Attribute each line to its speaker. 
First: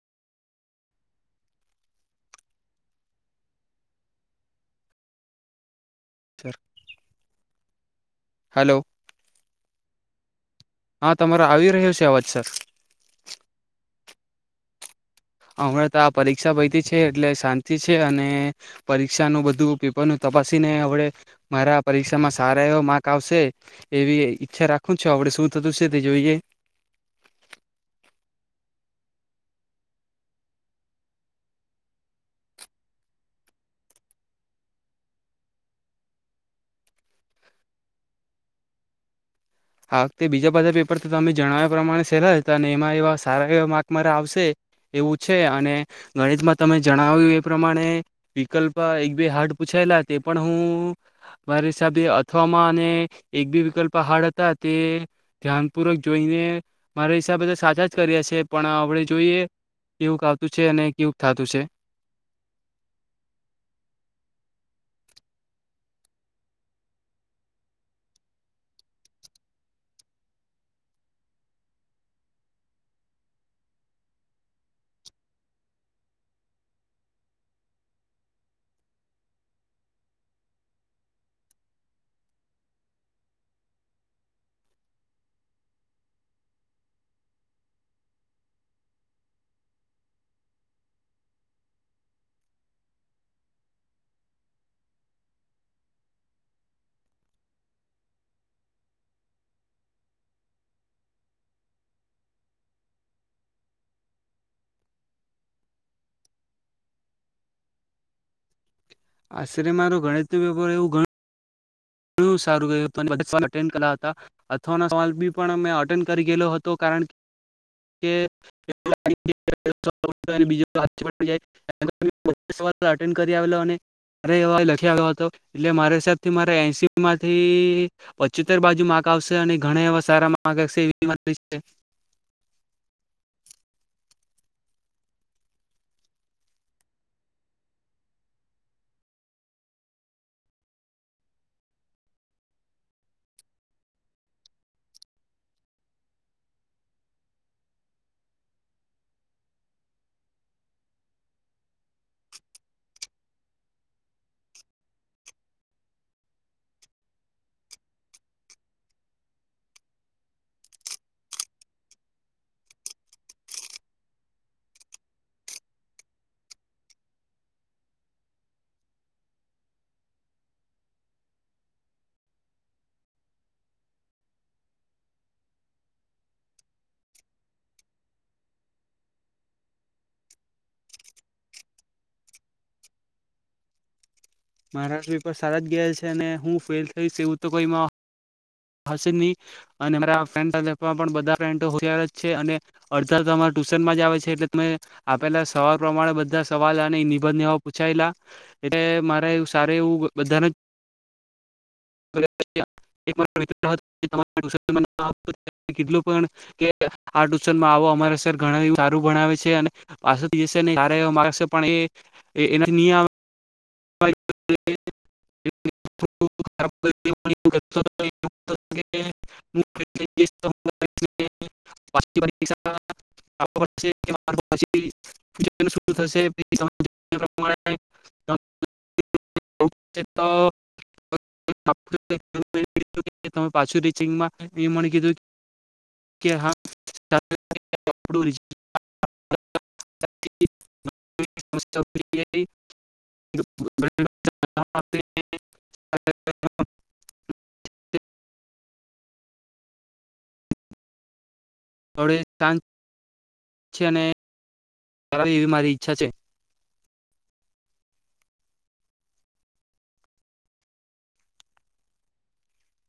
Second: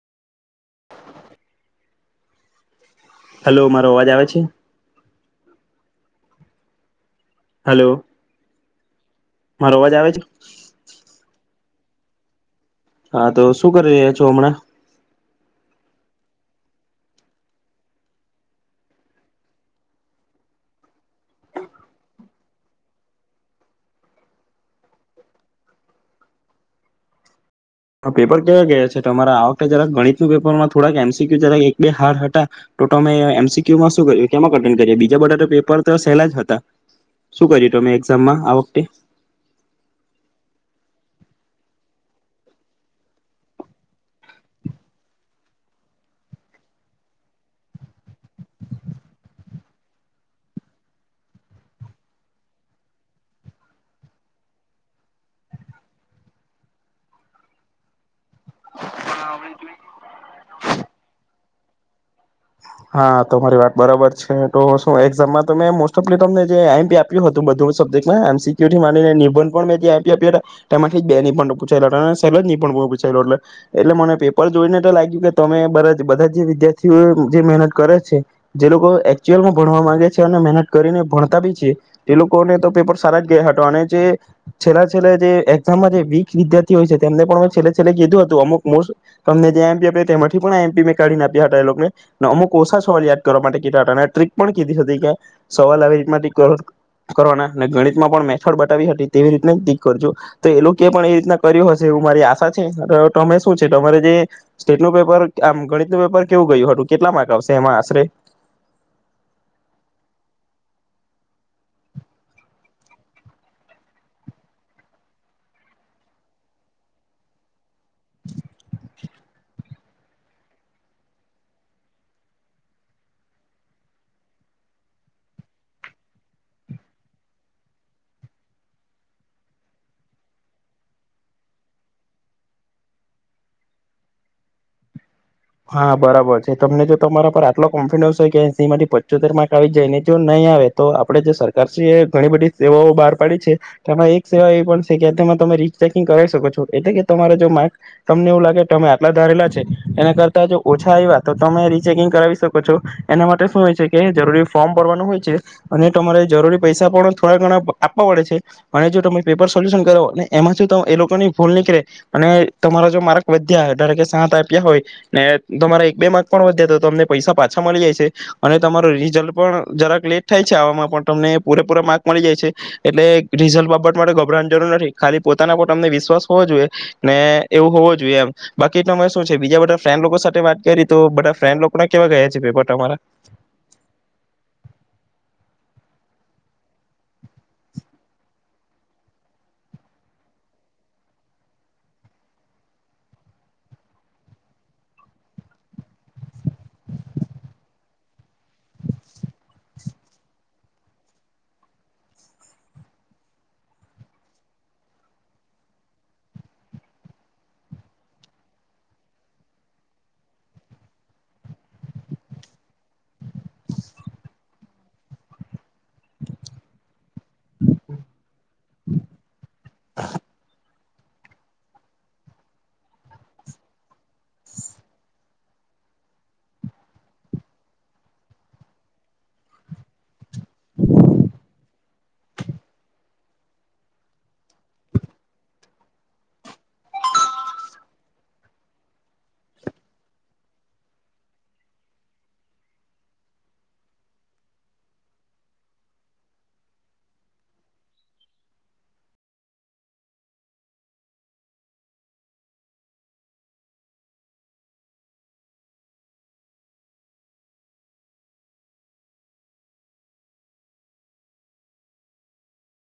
Speaker 1: Hello મારો અવાજ આવે છે.
Speaker 2: સરાર.
Speaker 1: હાલો.
Speaker 2: હલો
Speaker 1: મારો અવાજ આવે છે.
Speaker 2: હા તમારે આવી રહ્યું છે અવાજ સર.
Speaker 1: હા તો શું કરી રહ્યા છો હમણા?
Speaker 2: હમણાં તો આ પરીક્ષા [unintelligible] છે એટલે શાંતિ છે અને પરીક્ષાનુંું બધું પેપર નું તપાસીનેડ મારા પરીક્ષામાં સારા એવા માર્ક આવશે એવી ઈચ્છા રાખું છ આપડ શું થતું છે તે જોઈએ.
Speaker 1: પેપર કવા ગયા છે તમારા આ વખતે જરાક ગણિતનું પેપરમાં થોડાક એમસીક્યુ જરા એક બે હાર્ડ હતા તો તમે એમસીક્યુમાં શું કર્યું કેમાં કટેન્ડ કરી બીજા બધા તો પેપર તો સહેલા જ હતા શું કર્યું તમે એક્ઝામમાં આ વખતે
Speaker 2: હા વખતે બીજા બધા પેપર તો તમે જણાવ્યા પ્રમાણે સેલા હતા અને એમાં એવા સારા એવા માર્ક મારે આવશે એવું છે અને ગણિતમાં તમે જણાવ્યું એ પ્રમાણે વિકલ્પ એક બે હાર્ડ પૂછાયેલા તે પણ હું મારા હિસાબે અથવાવામાં અને એક બે વિકલ્પ હાર્ડ હતા. તે ધ્યાનપૂર્વક જોઈને મારા હિસાબે તો સાચા જ કરીએ છે. પણ આપડે જોઈએ કેવુંક આવતું છે અને કેક થતું છે.
Speaker 1: હા તોરી વાત બરાબર છે તો શું એક્ઝામમાં મોસ્ટ ઓફ તમને જેઈપી આપ્યું હતું બધું સબ્જેક્ટમાં એમસીક્યુ થી માનીનેંધ મેપી આપ એમાંથી બે પણ પૂછેલા સહે પૂછાયેુંટલે એટલે મને પેપર જોઈને એ લાગ્યું કે તમે બ બધા જે વિદ્યાર્થીઓ જે મહેનત કરે છે જે લોકો એકચુઅલમાં ભણવા માંગે છે અને મહેનત કરીને ભણતા બી છે તે લોકોને તો પેપર સારા જ ગયા હતા અને જે છેલ્લા છેલ્લા જે એક્ઝામમાં જે વીક વિદ્યાર્થી હોય છે તેમને પણ છેલ્લે છેલ્લે કીધું હતું અમુક મોસ્ટ તમને જેમપી આપ તેમાંથી પણ આમપી મેં કાઢીને આપ્યા હતા એને. અમુક ઓછા સવાલ યાદ કરવા માટે કેટ ટ્રીક પણ કીધી હતી કે સવાલ આવી રીત ટક કરવાના ને ગણિતમાં પણ મેથડ બતાવી હતી તેવી રીત ટીક કરજો તો એ લોકો પણ એવી રીતના કર્યું હશે એવું મારી આશા છે તમે શું છે તમારે જે સ્ટેટનું પેપર આમ ગણિતનું પેપર કેવું ગયું હતું. કેટલા માર્ક આવશે એમાં આશરે.
Speaker 2: આશરે્ય મારો ગણિત ન પેપર એવું ગણ અથવા સલ પણ કરી ગયેલો હતો કારણ લ હતો એટલે મારા હિસાબથી મા થી પચોતેર બાજુ માર્ક આવશે અને ઘણા એવા સારા માર્ક આવશે એ.
Speaker 1: હા બરાબર છે તમને જો તમારા પર આટલો કોન્ફિડન્સ હોય કે સં માંથી પચોતેર માર્ક આવી જાયને જો નહીં આવે તો આપડે જે સરકારશ એ ઘણી બધી સેવાઓ બહાર પાડી છે તેમાં એક સેવા એવી પણ છે કે તેમાં તમે રીચેકિંગ કરાવ શકો છો એટલે કે તમારે જો માર્ક તમને એવું લાગે અમે આટલા ધારેલા છે એના કર ઓછા આવ્યા તો તમે રીચેકિંગ કરાવી શકો છો એના માટે શું હોય છે કે જરૂરી ફોર્મ ભરવાનું હોય છે અને તમારે જરૂરી પૈસા પણ થોડા ઘણા આપવા પડે છે અને જો તમે પેપર સોલ્યુશન કરો એમાં શ એ લોકોની ભૂલ નીકળે અને તમારા જો માર્ક વધ્યા વધારે કે સાત આપ્યા હોય. ને તમારા એક બે માર્ક પણ વધ્યા તો તમને પૈસા પાછા મળી જાય છે અને તમારો રીઝલ્ટ પણ જરાક લેટ થાય છે આવામાં પણ તમને પૂરેપૂરા માર્ક મળી જાય છે એટલે રિઝલ્ટ બાબત માટે ગભરાવાની જરૂર નથી ખાલી પોતાના પર તમને વિશ્વાસ હોવો જોઈએ ને એવું હોવો જોઈએ એમ બાકી તમે શું છે બીજા ફ્રેન્ડ સાથે વાત કરી તો બધા ફ્રેન્ડ લોકો ના કેવા ગયા છે પેપર તમારા.
Speaker 2: મારા પેપર સારા જ ગયાેલ છે અને હું ફેલ થઈશ એવું તો કોઈ ન અને મારા ફન્માં પણ બધા ફન્યાર છે અને અડધરા ટ્યુશનમાં જ આવે છે એટલે તમે આપેલા સવાલ પ્રમાણે બધા સવાલ અને નિબંધ પૂછાયેલા એટલે મારે સ એવું બધાને [inaudible] ટુશનમાં આવો અમારા સર ઘણાં સારું ભણાવે છે અને [inaudible] [inaudible] કે આ પછી બી [inaudible] [inaudible] તો [inaudible] તમે પાછું રીચિંગમાં એ કીધું કે હા [inaudible] [inaudible] થડે શાંત છે અને હવે એવી મારી ઈચ્છા છે.